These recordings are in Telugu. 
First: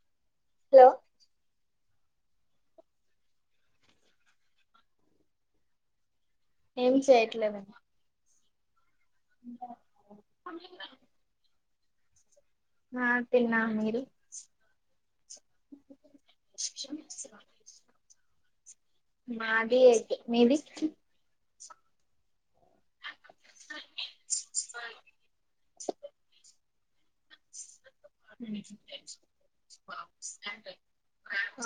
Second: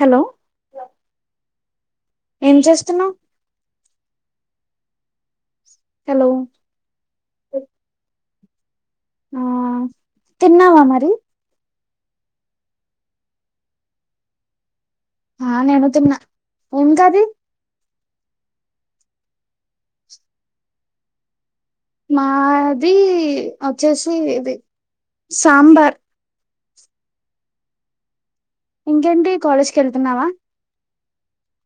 హలో హలో ఏం చేస్తున్నావు హలో ఏం చేయట్లేదు ఆ తిన్నావా మరి నా తిన్నా మీరు ఆ నేను తిన్న ఏం కర్రి మాది ఎగ్ మీది మాది వచ్చేసి ఇది సాంబార్ ఇంకేంటి కాలేజ్ కి వెళ్తున్నావా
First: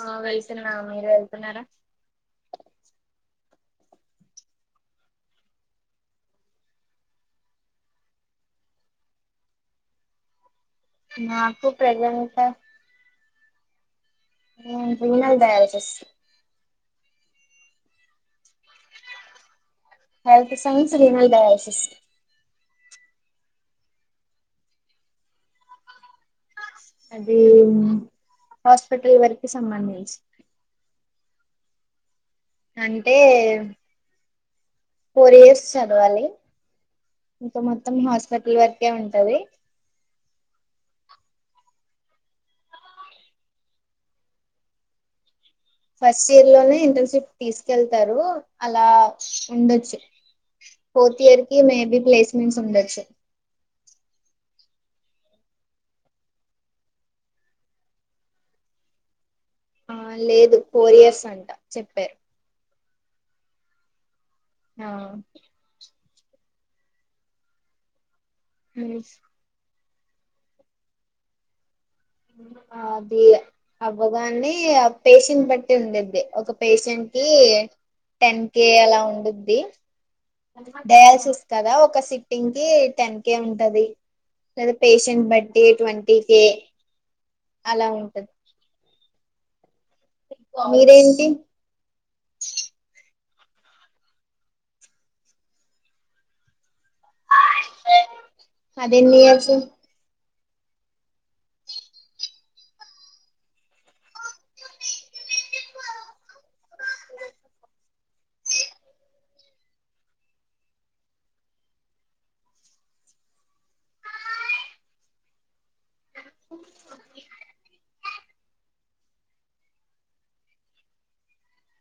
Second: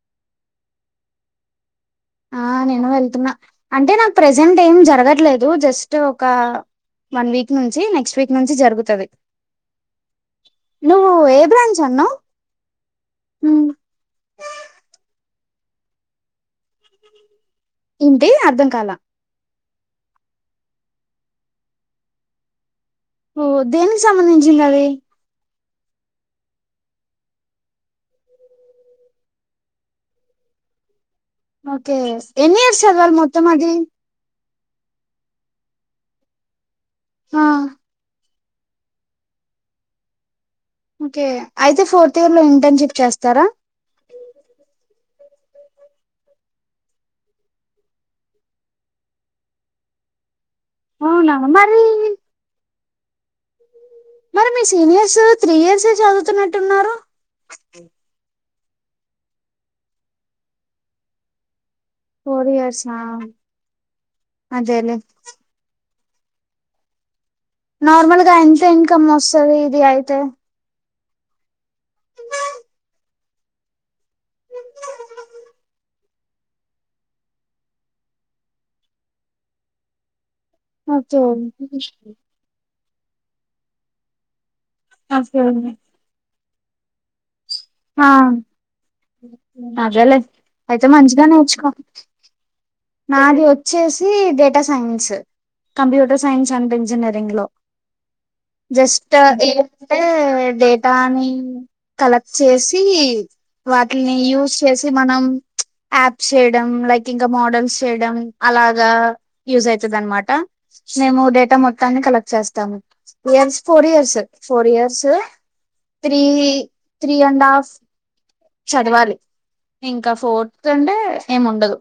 ఆ వెళ్తున్నా మీరు వెళ్తున్నారా ఆ నేను వెళ్తున్నా అంటే నాకు ప్రజెంట్ ఏం జరగట్లేదు జస్ట్ ఒక వన్ వీక్ నుంచి నెక్స్ట్ వీక్ నుంచి జరుగుతది నువ్ ఏ నాకు బ్రాంచ్ అన్నవ్ ప్రజెంట్ ఉ నేన్ రీనల్ డయాలసిస్ ఉ ఇంతె అర్ధం కాల హెల్త్ సైన్స్ రీనాల్ డయాలసిస్ ఓ దేనికి సంబంధించింది అది అది హాస్పిటల్ వరకి సంబంధించి ఓకే ఎన్ని ఇయర్స్ అంటే చదవల్ మొత్తం అది ఫోర్ ఇయర్స్ చదవాలి ఆ ఇంకా మొత్తం హాస్పి కట్ల్ వరకే ఉంటది ఓకే అయితే ఫోర్త్ ఇయర్ లో ఇంటర్న్షిప్ చేస్తారా? ఫస్ట్ ఇయర్ లోనే ఇంటర్న్షిప్ తీసుకెళ్తారు. అలా ఉండొచ్చు ఫోర్త్ అవునా ఇయర్ కి మరి మేబి ప్లేస్మెంట్స్ ఉండొచ్చు. మరి మీ సీనియర్స్ త్రీ ఇయర్సే చదువుతున్నట్టున్నారు. ఆ లేదు ఫోర్ ఇయర్స్ అంట చెప్పారు. ఫోర్ ఇయర్సా ఆ అదేలే. నార్మల్ గా ఎంత ఇన్కమ్ వస్తాది ఇది అయితే అది అవ్వగానే పేషెంట్ బట్టి ఉండుద్ది. ఒక పేషెంట్ కి టెన్ కే అలా ఉండుద్ది. ఓకే డయాల్సిస్ కదా ఓకే ఒక సిక్స్ టింగ్ కి టెన్ కే ఉంటాది లేదా పేషెంట్ బట్టి ట్వంటీ కే అలా ఆ ఉంటాది. అదేలే అయితే మీరేంటి మంచిగానే నేర్చుకో నాది వచ్చేసి data science computer science and engineering లో జస్ట్ అదెన్ని ఇయర్స్ అంటే డేటాని కలెక్ట్ చేసి వాటిని యూజ్ చేసి మనం యాప్స్ చేయడం లైక్ ఇంకా మోడల్స్ చేయడం అలాగా యూస్ అయితాది అన్నమాట. మేము డేటా మొత్తాన్ని కలెక్ట్ చేస్తాము. Years four years four years. Three three and half చదవాలి ఇంకా ఫోర్త్ అంటే ఏం ఉండదు.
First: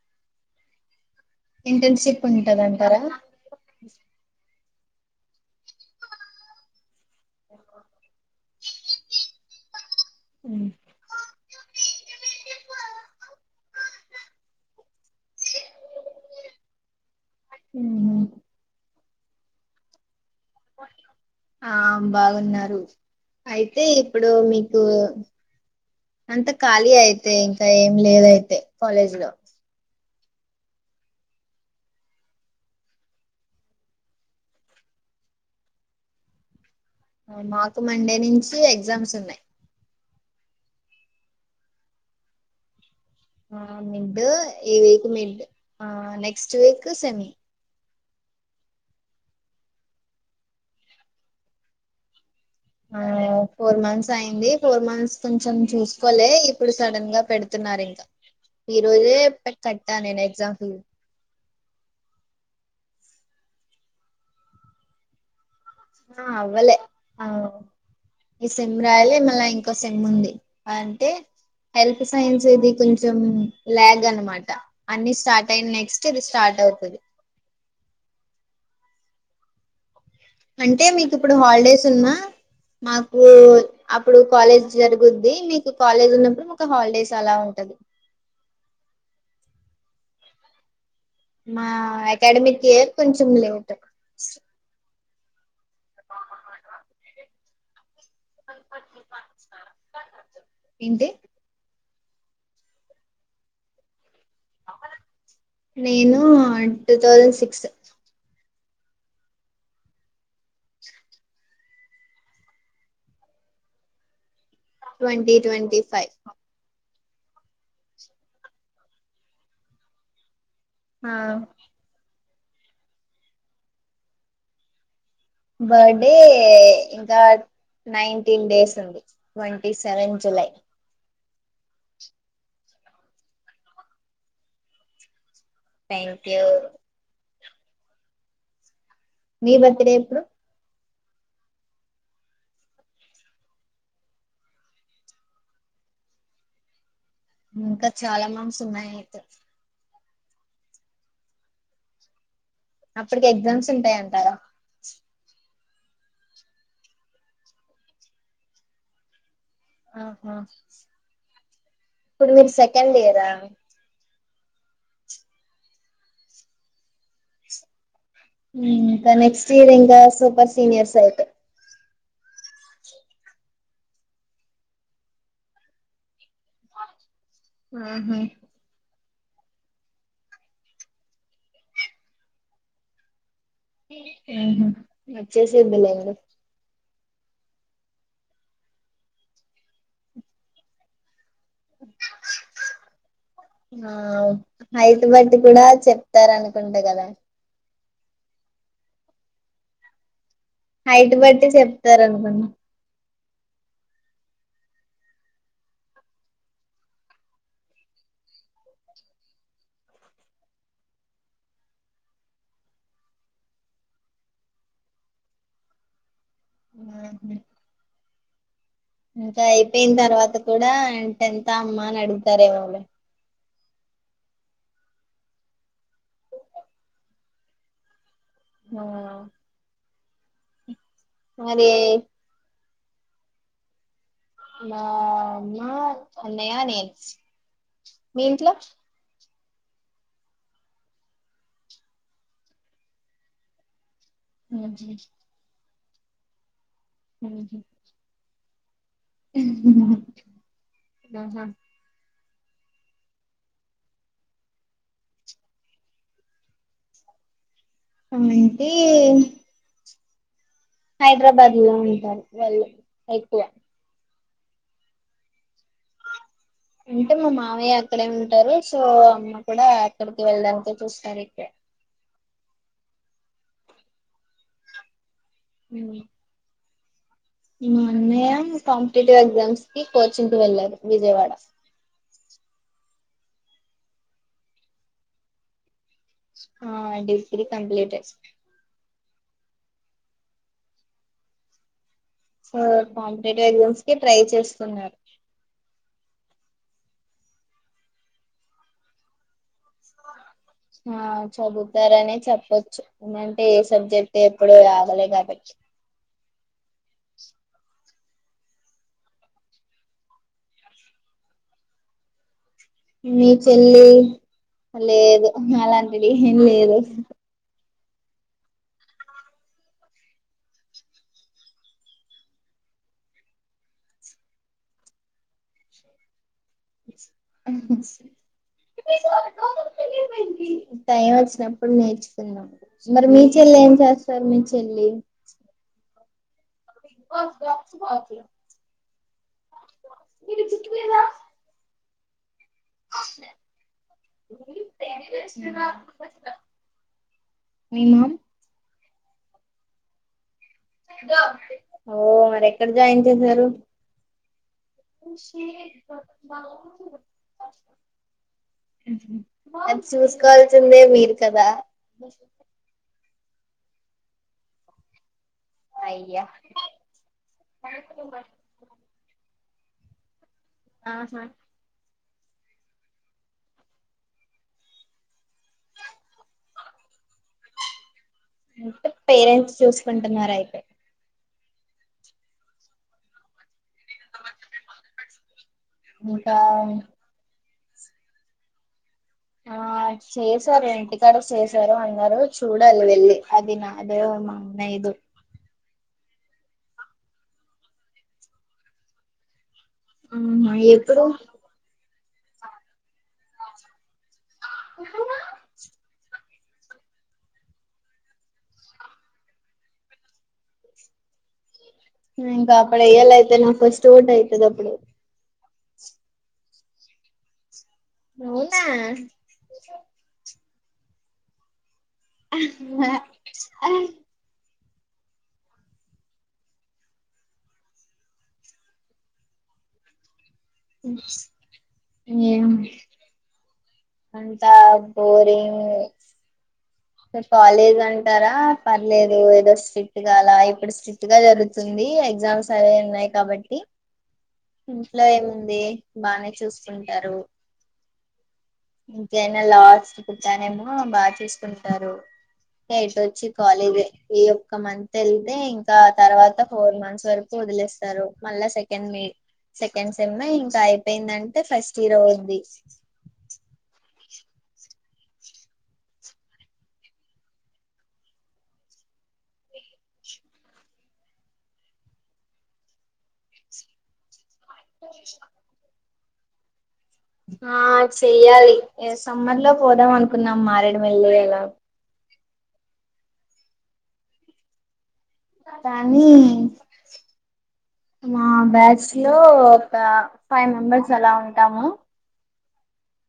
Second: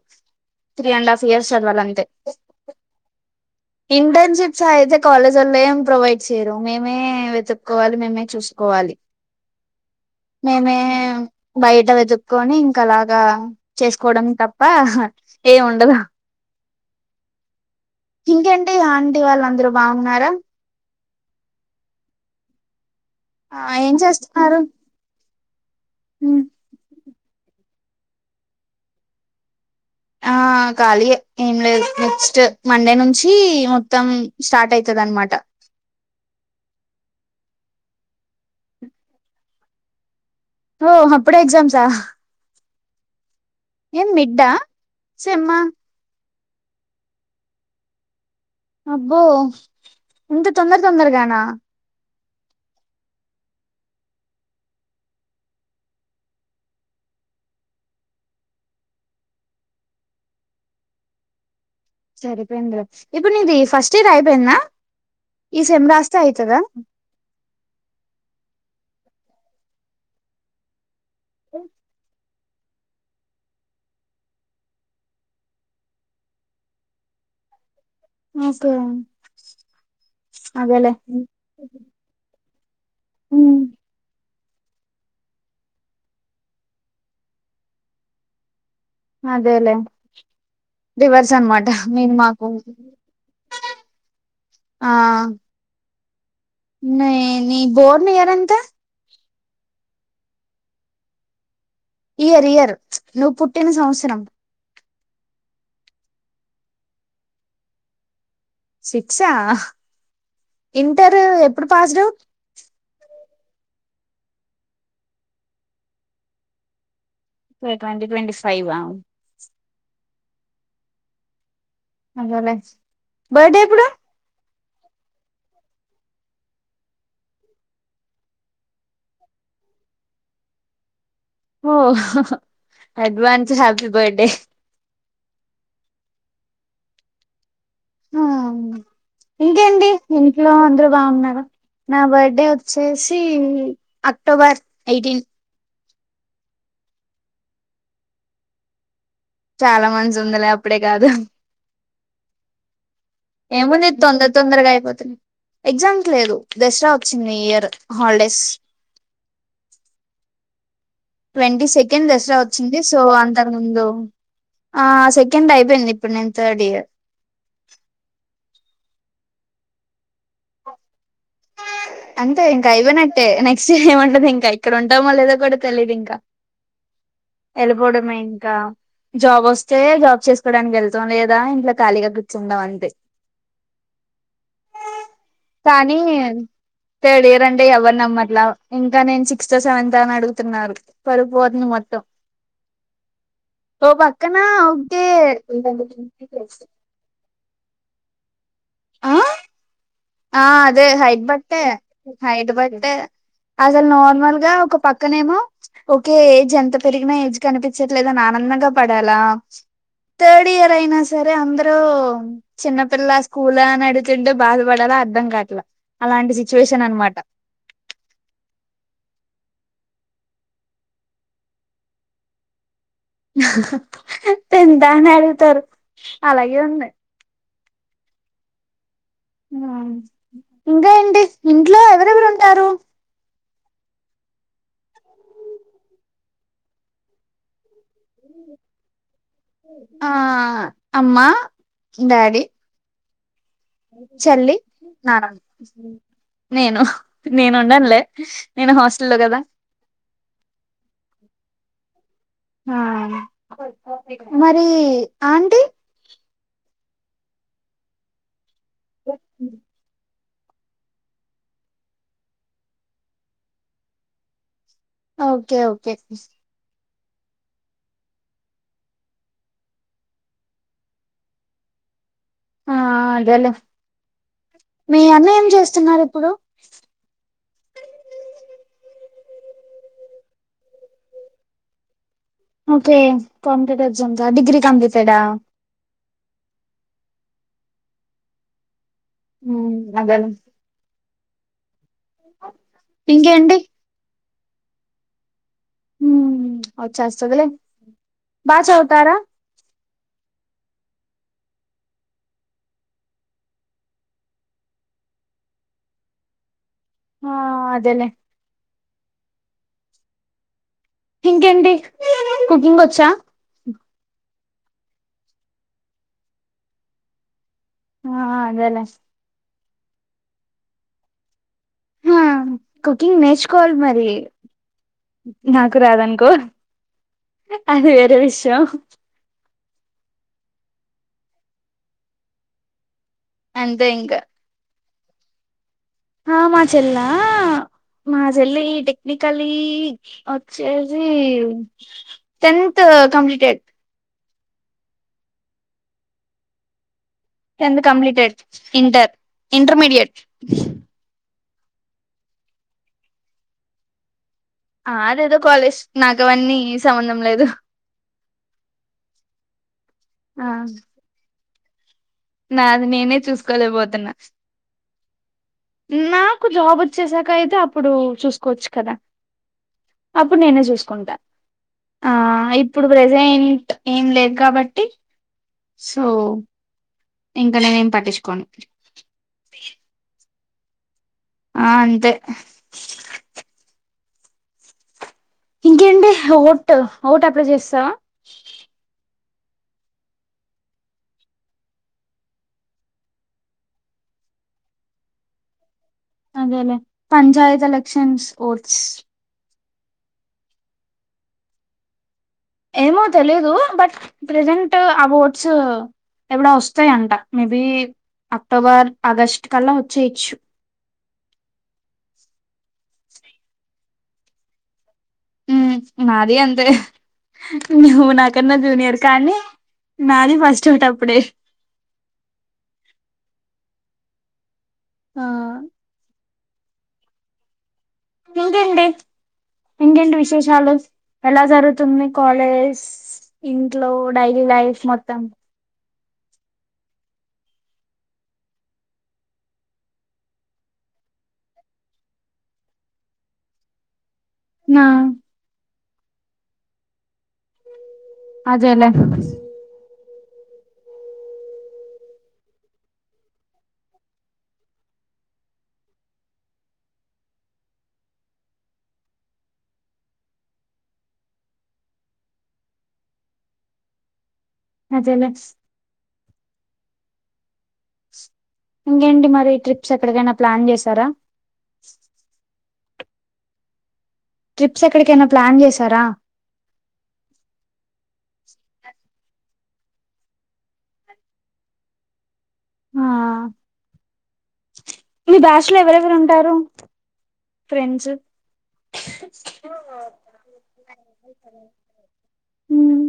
త్రీ అండ్ హాఫ్ ఇయర్స్ చదవాల అంతే. ఇంటర్న్షిప్ ఉంటదంటారా ఇంటర్న్షిప్స్ అయితే కాలేజ్ వాళ్ళు ఏం ప్రొవైడ్ చేయరు మేమే వెతుక్కకోవాలి మేమే చూసు కోవాలి మేమే బయట వెతుక్కొని ఇంకా అలాగా చేసుకోవడం తప్ప ఏ ఉండదు. ఊహు ఇంకేంటి ఆంటీ వాళ్ళు అందరూ బాగున్నారా? ఆ బాగున్నారు. ఆ అయితే ఏం ఇప్పుడు చేస్తున్నారు మీకు అంత ఖాళీ అయితే ఇంకా ఏం లేదయితే కాలేజ్ లో ఆ ఖాళీయే ఏం లేదు నెక్స్ట్ మండే నుంచి మొత్తం స్టార్ట్ అవుతాది అన్నమాట. మాకు మండే నుంచి ఎగ్జామ్స్ ఉన్నాయి. ఓ! అప్పుడే ఎగ్జామ్సా ఆ ఏం మిడ్ మిడ్డా ఈ వక్ మిడ్ సెమ్మా ఆ నెక్స్ట్ వీక్ సెమ్ అబ్బో ఇంత తొందర తొందరగానా? ఆ ఫోర్ మంత్స్ అయింది. ఫోర్ మంత్స్ కొంచెం చూసుకోలే ఇప్పుడు సడన్ గా పెడుతున్నారు ఇంకా ఈ రోజే కట్టా నేను ఎగ్జాం సరిపోయింది లే. ఇప్పుడు నీది ఫస్ట్ ఇయర్ అయిపోయిందా ఈ సెమ్ రాస్తే అయితాదా? అదేలే ఈ సెమ్ రాయాలి. మళ్ళా ఇంకో సెమ్ ఉంది. అంటే హెల్త్ సైన్స్ ఇది కొంచం కొంచెం ల్యాగ్ అన్నమాట అన్నీ స్టార్ట్ అయిన నెక్స్ట్ ఇది స్టార్ట్ అవుతుంది. ఇంకా అంటే మీకు ఇప్పుడు హాలిడేస్ ఉన్నా మాకు ఉమ్, అప్పుడు కాలేజ్ జరుగుద్ది. మీకు కాలేజ్ ఉన్నప్పుడు మాకు హాలిడేస్ అలా ఉంటాది. అదేలేే డివర్స్ అన్మాట మా మీన్ మాకు అకాడమిక్ ఇయర్ కొంచెం లేట్ ఆ... ఎ కామన్ రాయ్ నే నీ బోర్న్ ఇయర్ ఎంత? ఏంటి? ఇయర్ ఇయర్ నువ్ పుట్టిన సంవత్సరం. నేను అన్ టూ థౌజండ్ సిక్స్. సిక్సా ఇంటర్ ఎప్పుడు పాస్డ్ ట్వంటీ ట్వంటీ ఫైవ్. వె ట్వంటి ట్వంటి ఫైవా ఆ బర్త్డే ఎప్పుడు? బర్త్డే ఇంకా నైన్టీన్ డేస్ ఉంది. Twenty seven July. ఓ advance happy birthday thank you మీ ఇంకేంటి బర్త్డే ఎప్పుడు ఇంట్లో అందరు బాగున్నారు, నా బర్త్డే వచ్చేసీ అక్టోబర్ ఎయిటీన్ ఇంకా చాలా మంత్స్ ఉన్నాయి అయితే చాలా మంత్స్ ఉందలే అప్పుడే కాదు. అప్పడు కేక్ ఏముంది తొందర్ తొందర్గ అయిపోత ఎగ్జామ్క్ లేదు దసరా వచ్చింది ఈ ఇయర్ హాల్డేస్. ఆహా! ట్వంటీ సెకండ్ ఇప్పుడు దసరా మీరు వచ్చింది సెకండ్ సో ఇయరా అంతక్ ముందు ఆ సెకండ్ అయిపోయింది ఇప్పుడ్ నేన్ థర్డ్ ఇయర్. ఇంక నెక్స్ట్ ఇయర్ ఇంకా సూపర్ సీనియర్స్ అయితే అంతే ఇంక అయిపోయినట్టే నెక్స్ట్ ఇయర్ ఏమంటది ఇంక ఇక్కడ ఉంటమో లేదో కూడా తెలీద్ ఇంకా. ఎళ్ళిపోవడమే ఆహా ఇంకా జాబ్ వస్తే జాబ్ చేస్కోవడానికి వెళ్తాం లేదా ఇంట్ల ఖాళీగా కూర్చుంటం అంతే ఊహూ కానీ వచ్చేసిద్దిలేండి థర్డ్ ఇయర్ అంటే ఎవల్ నమ్మట్ల ఇంకా నేన్ సిక్స్త్, సెవెన్త్ అని అడుగుతున్నారు. పరువు పోతుంది మొత్తం. ఓ ఆ పక్కన హైట్ ఓకే బట్టి కుడా చెప్తారనుకుంట కదా ఆ అదే హైట్ బట్టి బట్టే చెప్తారు అనుకున్నా హైట్ బట్టే అసల్ నార్మల్గా ఒక పక్కనేమో ఓకే ఏజ్ ఎంత పెరిగినా ఏజ్ కనిపించట్లేదన్ ఆనందంగా పడాలా థర్డ్ ఇయర్ అయినా సరే అందరూ చిన్నపిల్ల స్కూలా అన్ అడుగుతుంటే బాధ పడాల అర్థం కాట్లా అలాంటి సిచ్యువేషన్ అన్మాట. ఆహా ఇంకా అయిపోయిన తర్వాత కూడా టెన్తా అమ్మ అన్ అడుగుతారేమోలె టెన్తా అని అడుగుతారు అలాగే ఉంది. ఆ ఇంకా ఏంటి మరి ఇంట్లో ఎవరెవర్ ఉంటారు? అన్నయ్య నేను, మీ ఇంట్లో? ఆ అమ్మ డాడి చెల్లి నానమ్మ నేను నేను ఉండనులే నేను హాస్టల్లో కదా ఆహా ఆ మరి ఆంటీ ఆంటీ హైదరాబాద్ లో ఉంటారు వాళ్ళు ఎక్కువ ఓకే ఓకే అంటే మా మావయ్య అక్కడే ఉంటారు సో అమ్మ కూడా అక్కడికి వెళ్ళడానికే చూస్తారు ఇక్కడ ఆ అదేలె మీ అన్న ఏం చేస్తున్నారు ఇప్పుడు మా అన్నయ కాంపిటేటివ్ ఎగ్జామ్స్ కి కోచింగ్ కు వెళ్ళారు విజయవాడ ఓకే కంప్యూటర్స్ అంతా డిగ్రీ కంప్లీటెడ్డ ఆ డిగ్రీ కంప్లీటెడ్ మ్మ్ అదేలే సో కాంపిటేటివ్ ఇంకేంటి ఎగ్జామ్స్ కి ట్రై చేస్తున్నారు మ్మ్ వచ్చేస్తది లే బా చదువుతారా ఆ చదువుతారనే చెప్పచ్చు అంటే సబ్జెక్ట్ ఎప్పుడు ఆగలే కాబట్టి ఆ అదేలే ఇంకేంటి కుకింగ్ వచ్ నీ చెల్లి లేదు అలాంటిది ఏం లేదు ఆ అదేలే ఆ కుకింగ్ నేర్చుకోవాలి మరి నాకు రాదనుకో అది వేరే విషయంం టైం వచ్చినప్పుడు నేర్చుకున్నాం మరి మీ చెల్లి ఏం అంతే ఇంకా చేస్తారు మీ చెల్లి ఆ మా చెల్లా మా చెల్లి టెక్నికల్లి వచ్చేసి టెంత్ కంప్లీటెడ్ ఆ టెంత్ కంప్లీటెడ్ ఇంటర్ ఇంటర్మీడియట్ ఓ మరి ఎక్కడ జాయిన్ చేసారు ఆ అదేదో కాలేజ్ నాకు అవన్నీ సంబంధం లేదు మ్మ్ హు అది ఆ చూసుకోవాల్సిందే మీరు కదా నాది నేనే చూసుకోలేకపోతున్నా అయ్యా నాకు జాబ్ వచ్చేసాక అయితే అప్పుడు చూసుకోవచ్చు కదా అప్పుడు నేనే చూసుకుంటా ఆహా ఆ ఇప్పుడు ప్రెజెంట్ ఏం లేదు కాబట్టి సో ఇంకా నేనేం పట్టించుకోను అంటే పేరెంట్స్ చూసుకుంటున్నారు అయితే ఆ అంతే ఇంకేంటి ఓట్ ఇంకా ఓట్ అప్లై చేసేసావ ఆ చేశారు ఇంటికాడ చేశారు అన్నారు చూడాలి వెళ్ళి అది నా అదే మానే ఐదు అదేలేే పంచాత్ ఎలక్షన్స్ ఓట్స్ ఆహా ఎప్పుడు ఏమో తెలిదు బట్ ప్రెజెంట్ ఆ ఓట్స్ [unintelligible] వస్తాయంట మేబి అక్టోబర్ ఆగస్ట్ కల్ల వచ్చేయచ్చు ఇ ఇంక అప్పుడే [unintelligible] అయితే నావ్ ఫస్ట్ ఓటు అయితది అప్పుడు నాది అంతే నువ్వు నాకన్న అవునా జూనియర్ కానీ నాది ఫస్ట్ ఓట్ అప్పుడే ఆ ఆ ఇంకేంటి ఇంకేంటి విష్ శేషాలు ఎలా జరుగుతుంది మీ ఏం కాలేజ్ ఇంట్లో డైలీ అంతా లైఫ్ మొత్తం మీ కాలేజ్ అంటార పర్లేదు ఏదో స్ట్రిట్ కాల ఇప్పుడు [unintelligible] గా జరుగుతుంది ఎగ్జామ్స్ అవే ఉన్నాయ్ కాబట్టి నా ఇంట్లో ఏముంది బానే చూసుకుంటారు అదేలే ఇంకైన లాస్ట్ పుట్టనేమో బా చసుకుంటారు [unintelligible] కాలేజే ఈ ఒక్క మంత్ వెళ్తే ఇంకా తర్వాత ఫోర్ మంత్స్ వరకు వదిలేస్తారు మళ్ళా సెకండ్ మే సెకండ్ సెమ్మె ఇంక అయిపోయిందంటే ఫస్ట్ ఇయర్ అవుద్ది అదేలే ఇంకేంటి మరి ట్రిప్స్ ఎక్కడికైన ప్లాన్ చేసార ట్రిప్స్ ఎక్కడికైన ప్లాన్ చేశార ఆ చెయ్యాలి సమ్మర్ లో పోదాం అనుకున్నాం మారేడు [unintelligible] ఎలా ఆ మీ బ్యాచ్ కానీ లోఎవరెవరు ఉంటారు ఫ్రెండ్స్ మా బ్యాచ్ లో ఒక ఫైవ్ మెంబర్స్ అల ఉంటాము ఉమ్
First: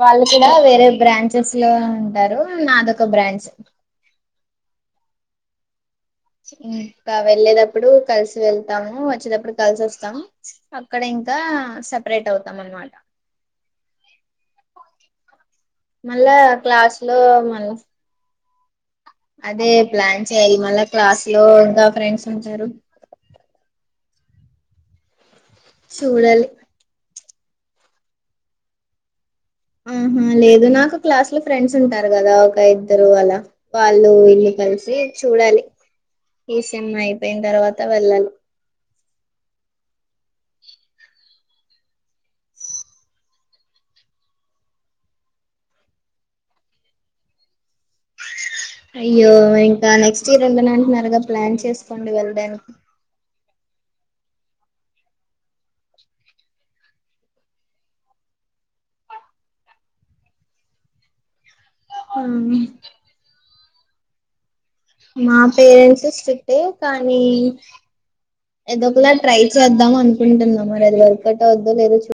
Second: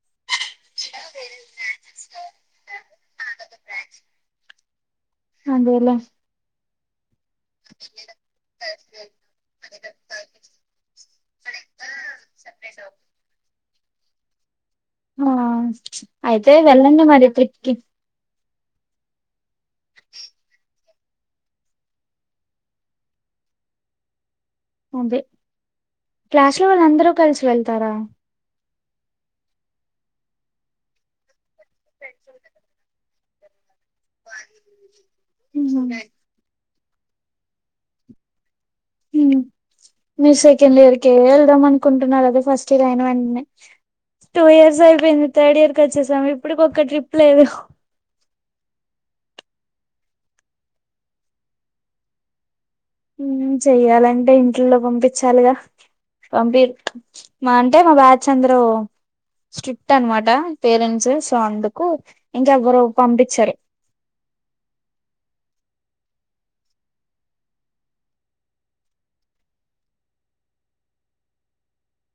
వాళ్ళు కూడ వేరే బ్రాంచెస్ లో ఉంటారు నాదొక బ్రాంచ్ అదేలే ఇంక వెళ్ళేటప్పుడు కలిసి వెళ్తాము వచ్చేటప్పుడు కల్సి వస్తాం అక్కడ ఇంక సపరేట్ అవుతాం అనమాట ఆ మళ్ళా అయితే క్లాస్ వెళ్ళండి లో మరి మళ్ళ ట్రిప్కి అదే ప్లాన్ చేయాలి మళ్ళా క్లాస్ లో ఇంకా ఫ్రెండ్స్ ఉంటారు అదే చూడల్ ఇంట్లో వాళ్ళు అందరు కలిసి వెళ్తారా ఆహా లేదు నాకు క్లాస్ లో ఫ్రెండ్స్ ఉంటారు కదా ఒక ఇద్దరు అల వాళ్ళు వీళ్ళు కలిసి చూడాలి ఉమ్ [unintelligible] అయిపోయిన తర్వాత వెళ్ళాలి మీరు సెకండ్ ఇయర్ కి వెళ్దాం అనుకుంటున్నారు అదే ఫస్ట్ ఇయర్ అయిన [unintelligible] టూ ఇయర్స్ అయిపోయింది థర్డ్ ఇయర్ కి వచ్చేసాము ఇప్పుడు కి ఒక్క ట్రిప్ లేదు అయ్యో ఇంకా నెక్స్ట్ ఇయర్ [unintelligible] నాంటన్నరగా ప్లాన్ చేసుకోండి వెళ్ళడానికి చెయ్యాలంటే ఇంట్లో పంపించాలిగ పంపి మా అంటే మా బ్యాచ్ అందరూ స్ట్రిక్ట్ అనమాట పేరెంట్స్ సో అందుకు ఆ, ఇంక ఎవ్వరు పంపిచరు మా పేరెంట్స్ స్ట్రిక్టే కానీ ఏదో ఒకల ట్రై చేద్దాం అనుకుంటున్నా మరి అది వర్క్ [unintelligible] లేదో